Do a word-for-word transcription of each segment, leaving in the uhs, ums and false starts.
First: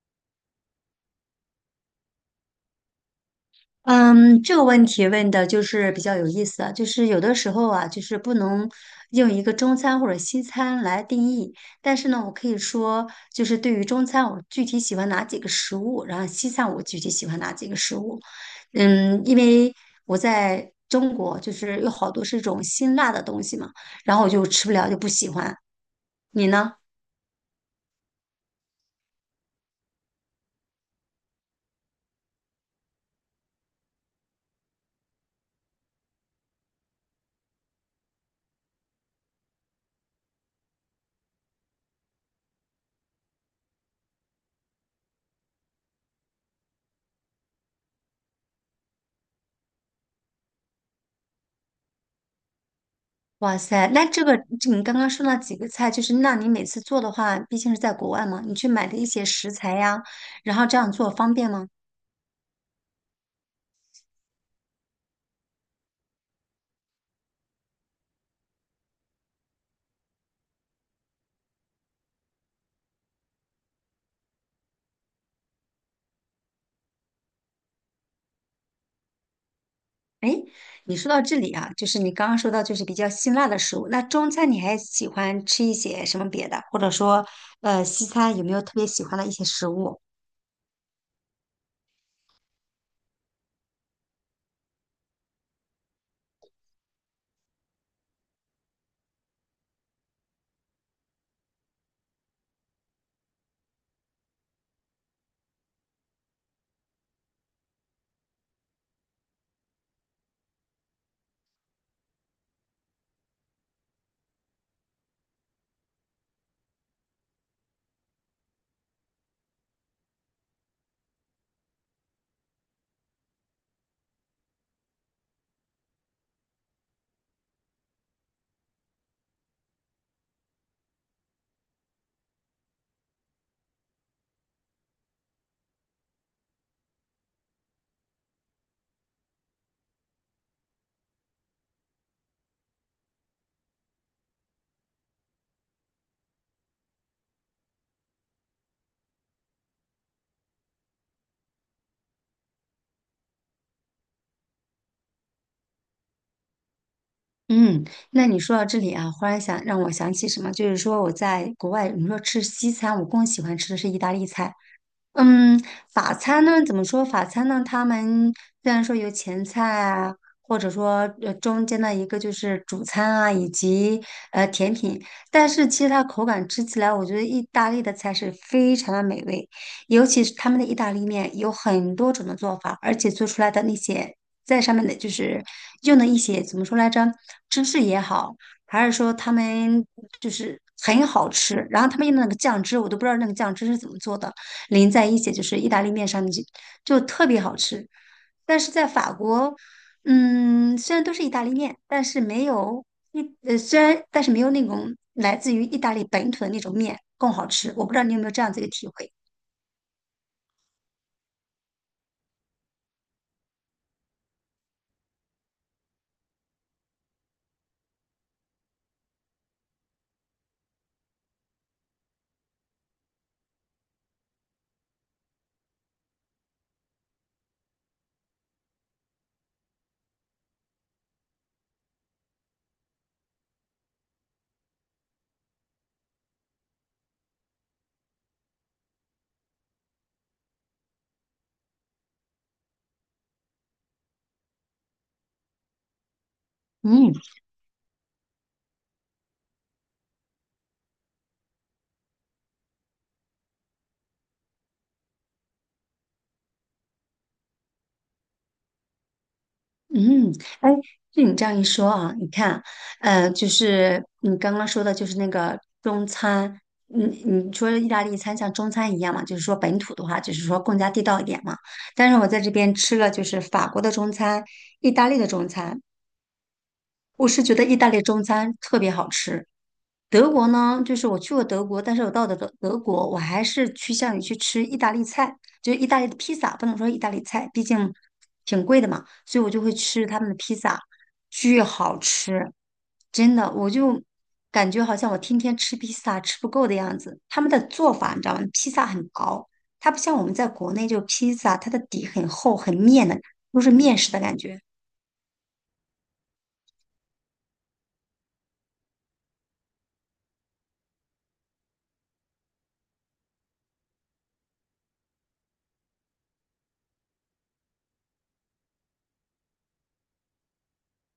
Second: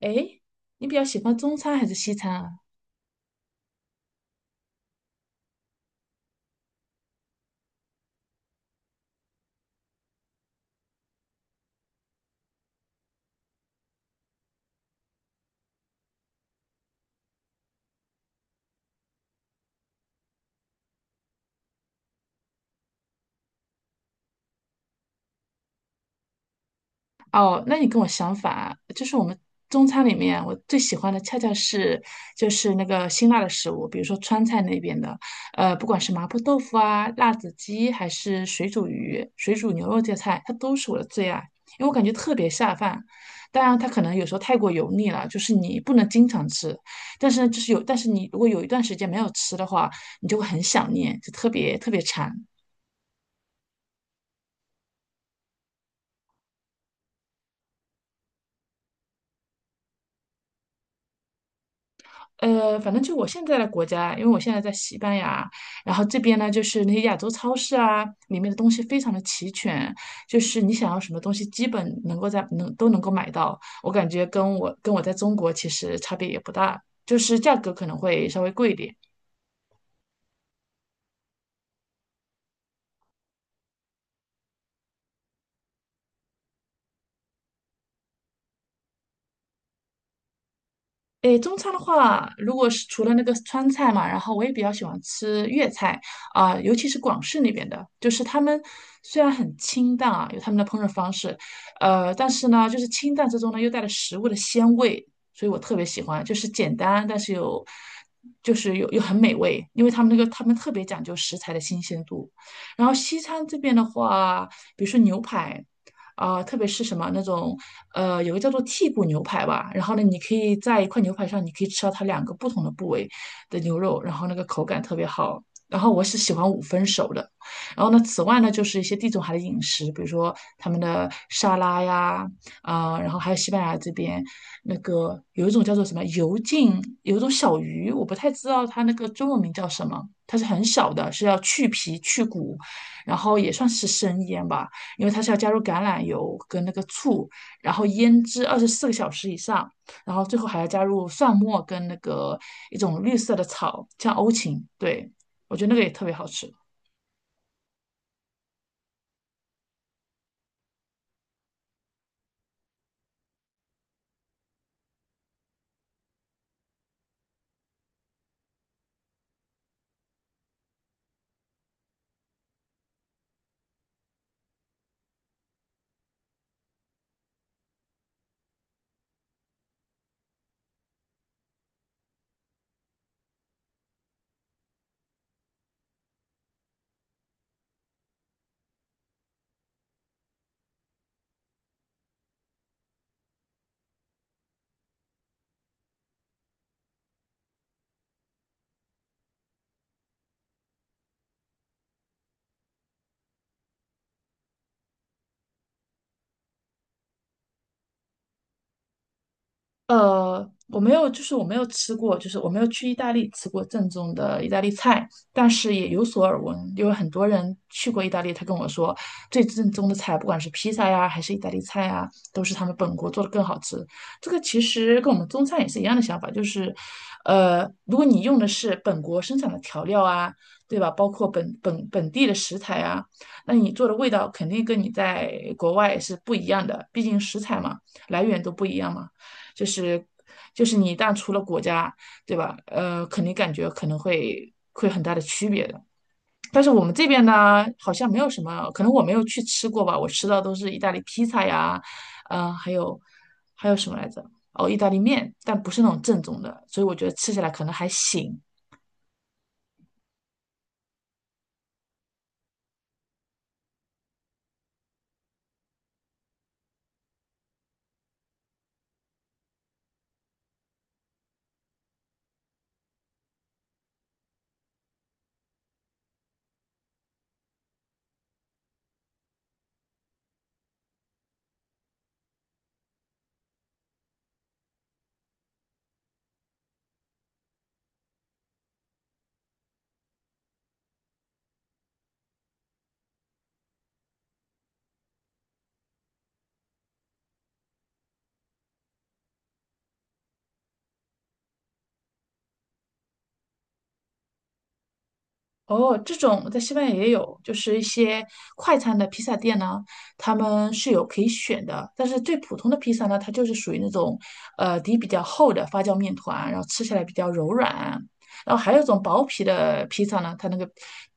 诶，你比较喜欢中餐还是西餐啊？嗯，这个问题问的就是比较有意思啊，就是有的时候啊，就是不能用一个中餐或者西餐来定义，但是呢，我可以说，就是对于中餐，我具体喜欢哪几个食物，然后西餐我具体喜欢哪几个食物。嗯，因为我在中国，就是有好多是这种辛辣的东西嘛，然后我就吃不了，就不喜欢。你呢？哦，那你跟我想反啊就是我们中餐里面，我最喜欢的恰恰是就是那个辛辣的食物，比如说川菜那边的，呃，不管是麻婆豆腐啊、辣子鸡，还是水煮鱼、水煮牛肉这些菜，它都是我的最爱，因为我感觉特别下饭。当然，它可能有时候太过油腻了，就是你不能经常吃，但是呢，就是有，但是你如果有一段时间没有吃的话，你就会很想念，就特别特别馋。哇塞，那这个这你刚刚说了几个菜，就是那你每次做的话，毕竟是在国外嘛，你去买的一些食材呀，然后这样做方便吗？呃，反正就我现在的国家，因为我现在在西班牙，然后这边呢，就是那些亚洲超市啊，里面的东西非常的齐全，就是你想要什么东西，基本能够在能都能够买到。我感觉跟我跟我在中国其实差别也不大，就是价格可能会稍微贵一点。哎，你说到这里啊，就是你刚刚说到就是比较辛辣的食物，那中餐你还喜欢吃一些什么别的，或者说呃西餐有没有特别喜欢的一些食物？诶，中餐的话，如果是除了那个川菜嘛，然后我也比较喜欢吃粤菜啊、尤其是广式那边的，就是他们虽然很清淡啊，有他们的烹饪方式，呃，但是呢，就是清淡之中呢又带了食物的鲜味，所以我特别喜欢，就是简单但是有，就是又又很美味，因为他们那个他们特别讲究食材的新鲜度。然后西餐这边的话，比如说牛排。啊、特别是什么那种呃，有个叫做剔骨牛排吧，然后呢，你可以在一块牛排上，你可以吃到它两个不同的部位的牛肉，然后那个口感特别好。然后我是喜欢五分熟的，然后呢，此外呢，就是一些地中海的饮食，比如说他们的沙拉呀，啊、然后还有西班牙这边那个有一种叫做什么油浸，有一种小鱼，我不太知道它那个中文名叫什么，它是很小的，是要去皮去骨，然后也算是生腌吧。因为它是要加入橄榄油跟那个醋，然后腌制二十四个小时以上，然后最后还要加入蒜末跟那个一种绿色的草，像欧芹，对，我觉得那个也特别好吃。嗯，那你说到这里啊，忽然想让我想起什么，就是说我在国外，你说吃西餐，我更喜欢吃的是意大利菜。嗯，法餐呢，怎么说？法餐呢，他们虽然说有前菜啊，或者说呃中间的一个就是主餐啊，以及呃甜品，但是其实它口感吃起来，我觉得意大利的菜是非常的美味，尤其是他们的意大利面有很多种的做法，而且做出来的那些在上面的就是用的一些怎么说来着，芝士也好，还是说他们就是很好吃，然后他们用的那个酱汁，我都不知道那个酱汁是怎么做的。淋在一起就是意大利面上面就就特别好吃，但是在法国，嗯，虽然都是意大利面，但是没有一呃虽然但是没有那种来自于意大利本土的那种面更好吃。我不知道你有没有这样子一个体会？呃，我没有，就是我没有吃过，就是我没有去意大利吃过正宗的意大利菜，但是也有所耳闻，因为很多人去过意大利，他跟我说，最正宗的菜，不管是披萨呀，还是意大利菜啊，都是他们本国做的更好吃。这个其实跟我们中餐也是一样的想法，就是，呃，如果你用的是本国生产的调料啊，对吧？包括本本本地的食材啊，那你做的味道肯定跟你在国外是不一样的，毕竟食材嘛，来源都不一样嘛。就是就是你一旦出了国家，对吧？呃，肯定感觉可能会会很大的区别的。但是我们这嗯。边呢，好像没有什么，可能我没有去吃过吧，我吃到都是意大利披萨呀，嗯、还有还有什么来着？哦，意大利面，但不是那种正宗的，所以我觉得吃起来可能还行。嗯，哎，就你这样一说啊，你看，呃，就是你刚刚说的，就是那个中餐，你你说意大利餐像中餐一样嘛，就是说本土的话，就是说更加地道一点嘛。但是我在这边吃了就是法国的中餐、意大利的中餐，我是觉得意大利中餐特别好吃，德国呢，就是我去过德国，但是我到的德德国，我还是趋向于去吃意大利菜，就是意大利的披萨，不能说意大利菜，毕竟挺贵的嘛，所以我就会吃他们的披萨，巨好吃，真的，我就感觉好像我天天吃披萨吃不够的样子。他们的做法你知道吗？披萨很薄，它不像我们在国内就披萨，它的底很厚很面的，都是面食的感觉，哦，这种在西班牙也有，就是一些快餐的披萨店呢，他们是有可以选的。但是最普通的披萨呢，它就是属于那种，呃，底比较厚的发酵面团，然后吃起来比较柔软。然后还有一种薄皮的披萨呢，它那个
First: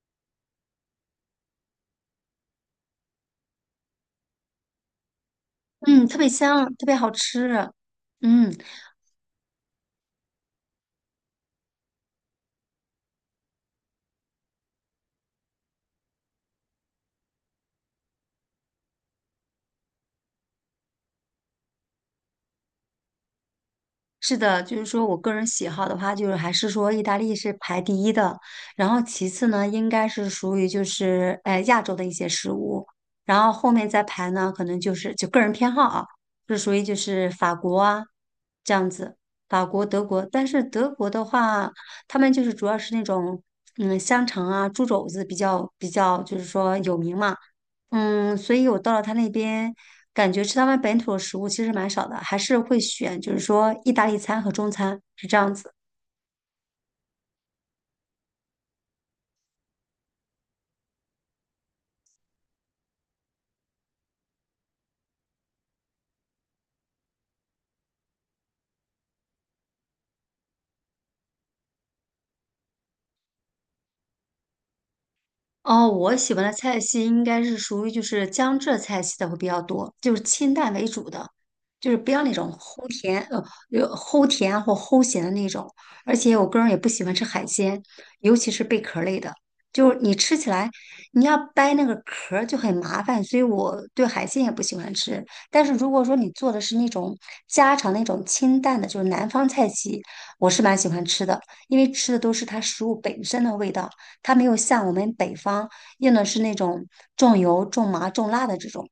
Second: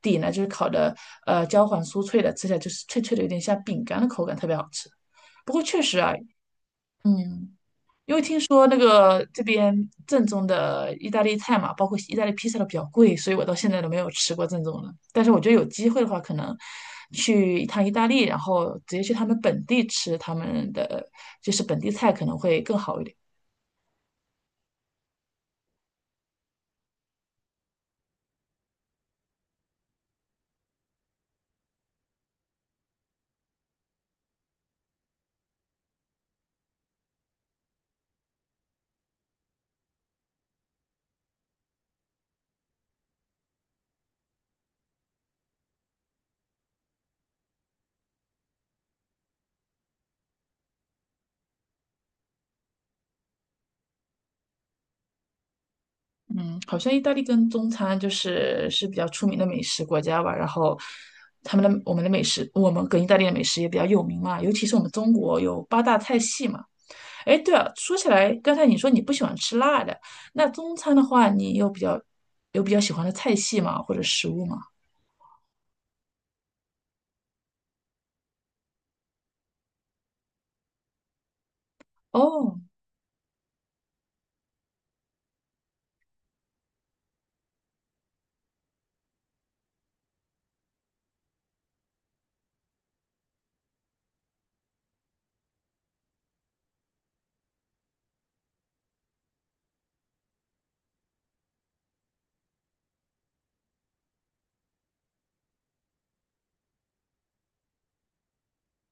底呢就是烤的，呃，焦黄酥脆的，吃起来就是脆脆的，有点像饼干的口感，特别好吃。不过确实嗯，啊，特别香，特别好嗯。吃。因为听嗯，说那个这边正宗的意大利菜嘛，包括意大利披萨都比较贵，所以我到现在都没有吃过正宗的。但是我觉得有机会的话，可能去一趟意大利，然后直接去他们本地吃他们的就是本地菜，可能会更好一点。是的，就是说我个人喜好的话，就是还是说意大利是排第一的，然后其次呢，应该是属于就是呃亚洲的一些食物，然后后面再排呢，可能就是就个人偏好啊，是属于就是法国啊这样子，法国、德国，但是德国的话，他们就是主要是那种嗯香肠啊、猪肘子比较比较就是说有名嘛，嗯，所以我到了他那边，感觉吃他们本土的食物其实蛮少的，还是会选就是说意大利餐和中餐，是这样子。嗯，好像意大利跟中餐就是是比较出名的美食国家吧，然后他们的我们的美食，我们跟意大利的美食也比较有名嘛，尤其是我们中国有八大菜系嘛。哎，对了，说起来，刚才你说你不喜欢吃辣的，那中餐的话，你有比较有比较喜欢的菜系吗？或者食物吗？哦，我喜欢的菜系应该是属于就是江浙菜系的会比较多，就是清淡为主的，就是不要那种哦，齁甜呃有齁甜或齁咸的那种。而且我个人也不喜欢吃海鲜，尤其是贝壳类的，就是你吃起来你要掰那个壳儿就很麻烦，所以我对海鲜也不喜欢吃。但是如果说你做的是那种家常那种清淡的，就是南方菜系，我是蛮喜欢吃的，因为吃的都是它食物本身的味道。它没有像我们北方用的是那种重油、重麻、重辣的这种，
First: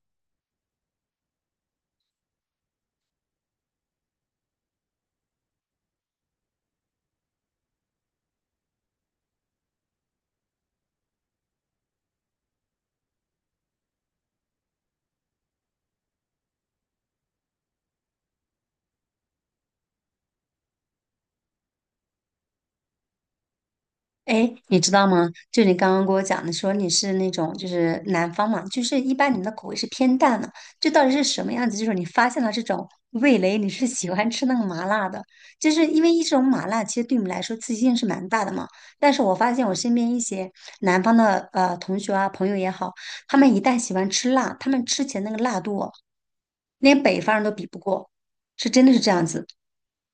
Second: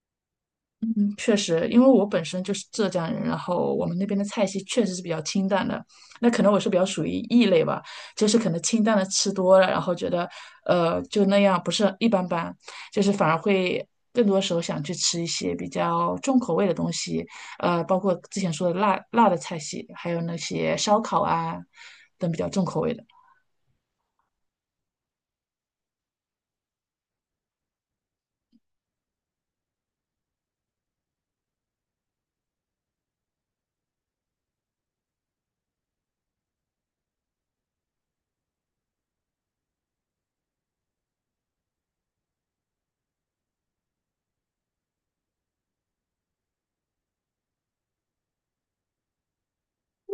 嗯确实，因为我本身就是浙江人，然后我们那边的菜系确实是比较清淡的，那可能我是比较属于异类吧，就是可能清淡的吃多了，然后觉得呃就那样，不是一般般，就是反而会更多时候想去吃一些比较重口味的东西，呃，包括之前说的辣辣的菜系，还有那些烧烤啊等比较重口味的。哎，诶你知道吗？就你刚刚跟我讲的，说你是那种就是南方嘛，就是一般你们的口味是偏淡的，这到底是什么样子？就是你发现了这种味蕾，你是喜欢吃那个麻辣的，就是因为一种麻辣其实对你们来说刺激性是蛮大的嘛。但是我发现我身边一些南方的呃同学啊朋友也好，他们一旦喜欢吃辣，他们吃起来那个辣度哦，连北方人都比不过，是真的是这样子。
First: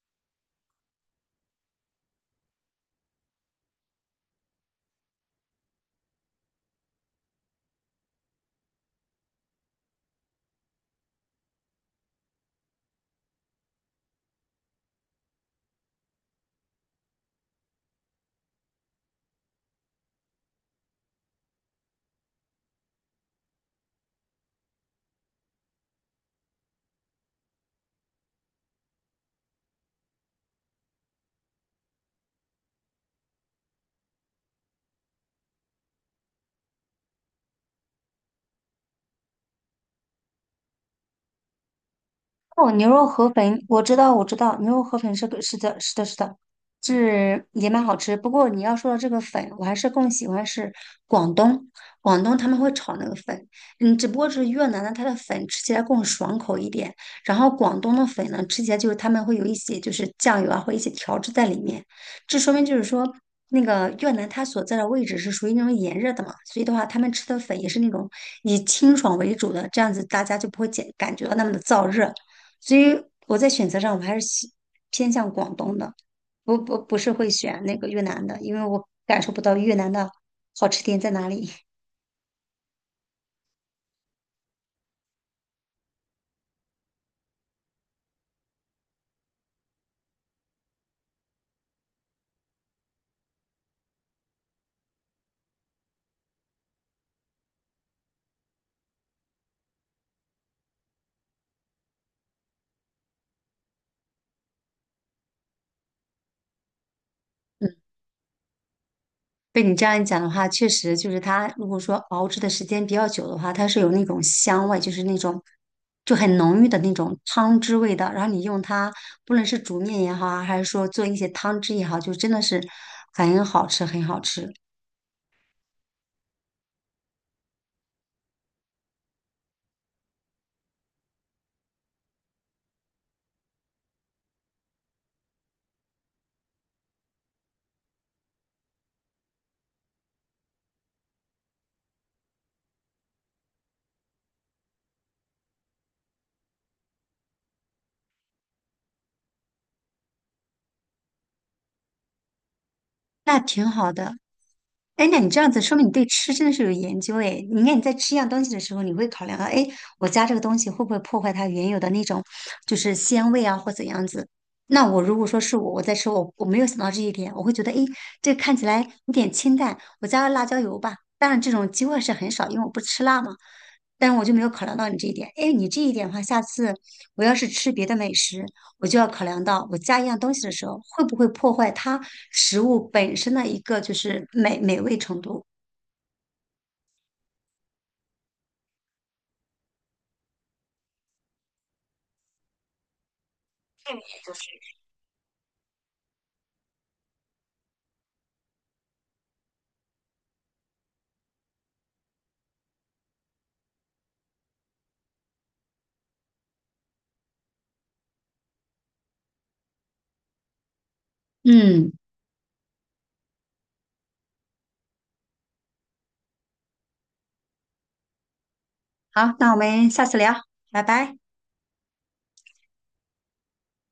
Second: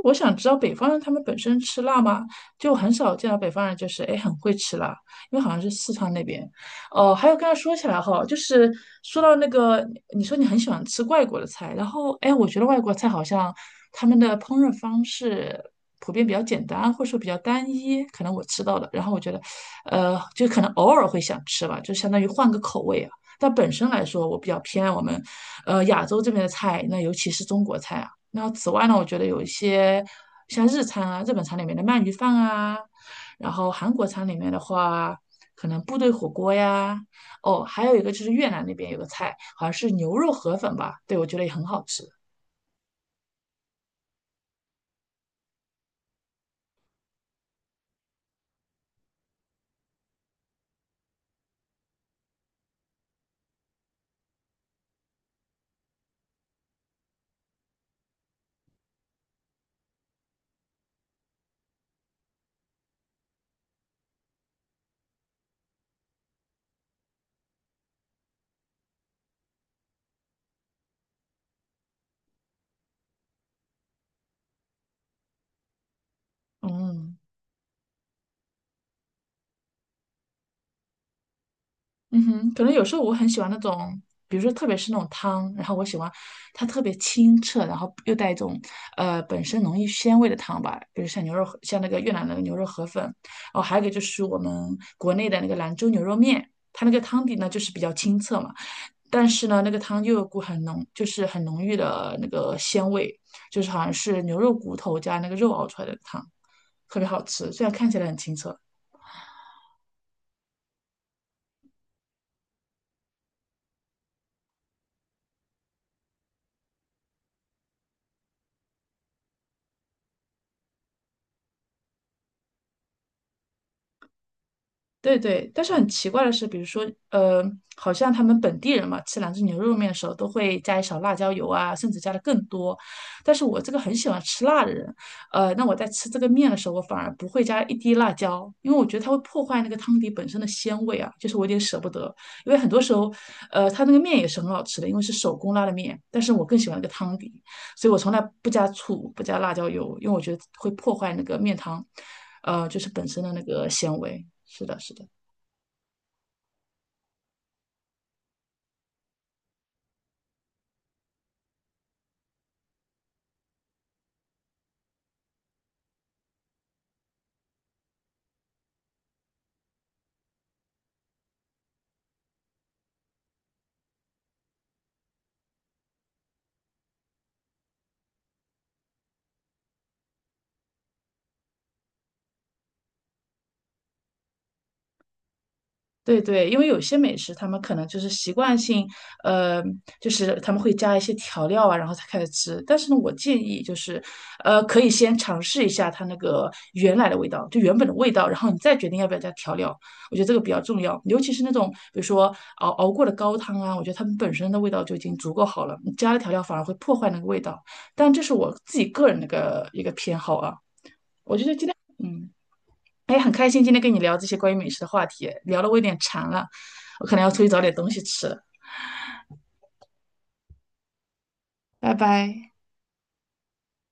我想知道北方人他们本身吃辣吗？就很少见到北方人就是哎很会吃辣，因为好像是四川那边。哦，还有刚才说起来哈，就是说到那个，你说你很喜欢吃外国的菜，然后哎，我觉得外国菜好像他们的烹饪方式普遍比较简单，或者说比较单一，可能我吃到的，然后我觉得，呃，就可能偶尔会想吃吧，就相当于换个口味啊。但本身来说，我比较偏爱我们，呃，亚洲这边的菜，那尤其是中国菜啊。那此外呢，我觉得有一些像日餐啊、日本餐里面的鳗鱼饭啊，然后韩国餐里面的话，可能部队火锅呀，哦，还有一个就是越南那边有个菜，好像是牛肉河粉吧，对，我觉得也很好吃。哦，牛肉河粉，我知道，我知道，牛肉河粉是个是的，是的，是的，是也蛮好吃。不过你要说到这个粉，我还是更喜欢是广东，广东他们会炒那个粉，嗯，只不过是越南的它的粉吃起来更爽口一点，然后广东的粉呢吃起来就是他们会有一些就是酱油啊或一些调制在里面，这说明就是说。那个越南它所在的位置是属于那种炎热的嘛，所以的话，他们吃的粉也是那种以清爽为主的，这样子大家就不会感感觉到那么的燥热。所以我在选择上我还是喜偏向广东的，不不不是嗯。会选那个越南的，因为我感受不到越南的好吃点在哪里。嗯哼，可能有时候我很喜欢那种，比如说特别是那种汤，然后我喜欢它特别清澈，然后又带一种呃本身浓郁鲜味的汤吧，比如像牛肉，像那个越南的牛肉河粉，哦，还有一个就是我们国内的那个兰州牛肉面，它那个汤底呢就是比较清澈嘛，但是呢那个汤又有股很浓，就是很浓郁的那个鲜味，就是好像是牛肉骨头加那个肉熬出来的汤，特别好吃，虽嗯，然看起来很清澈。被你这样一讲的话，确实就是它如果说熬制的时间比较久的话，它是有那种香味，就是那种就很浓郁的那种汤汁味道，然后你用它，不论是煮面也好啊，还是说做一些汤汁也好，就真的是很好吃，很好吃。对对，但是很奇怪的是，比如说，呃，好像他们本地人嘛，吃兰州牛肉面的时候都会加一勺辣椒油啊，甚至加的更多。但是我这个很喜欢吃辣的人，呃，那我在吃这个面的时候，我反而不会加一滴辣椒，因为我觉得它会破坏那个汤底本身的鲜味啊，就是我有点舍不得。因为很多时候，呃，它那个面也是很好吃的，因为是手工拉的面，但是我更喜欢那个汤底。所以我从来不加醋，不加辣椒油，因为我觉得会破坏那个面汤，呃，就是本身的那那个挺好纤的，维。是的，是的。哎，那你这样子说明你对吃真的是有研究哎。你看你在吃一样东西的时候，你会考量到，哎，我加这个东西会不会破坏它原有的那种就是鲜味啊，或怎样子？那我如果说是我我在吃，我我没有想到这一点，我会觉得，哎，这看起来有点清淡，我加了辣椒油吧。当然这种机会是很少，因为我不吃辣嘛。但是我就没有考量到你这一点。哎，你这一点的话，下次我要是吃别的美食，我就要考量到我加一样东西的时候，会不会破坏它食物本身的一个就是美美味程度。对对，因为有些美食他们可能就是习惯性，呃，就是他们会加一些调料啊，然后才开始吃。但是呢，我建议就是，呃，可以先尝试一下它那个原来的味道，就原本的味道，然后你再决定要不要加调料。我觉得这个比较重要，尤其是那种比如说熬熬过的高汤啊，我觉得它们本身的味道就已经足够好了，你加了调料反而会破坏那个味道。但这是我自己个人的一个一个偏好啊，嗯，嗯。哎，很开心今天跟你聊这些关于美食的话题，聊的我有点馋了，我可能要出去找点东西吃了，好，那我们下次聊，拜拜。拜拜。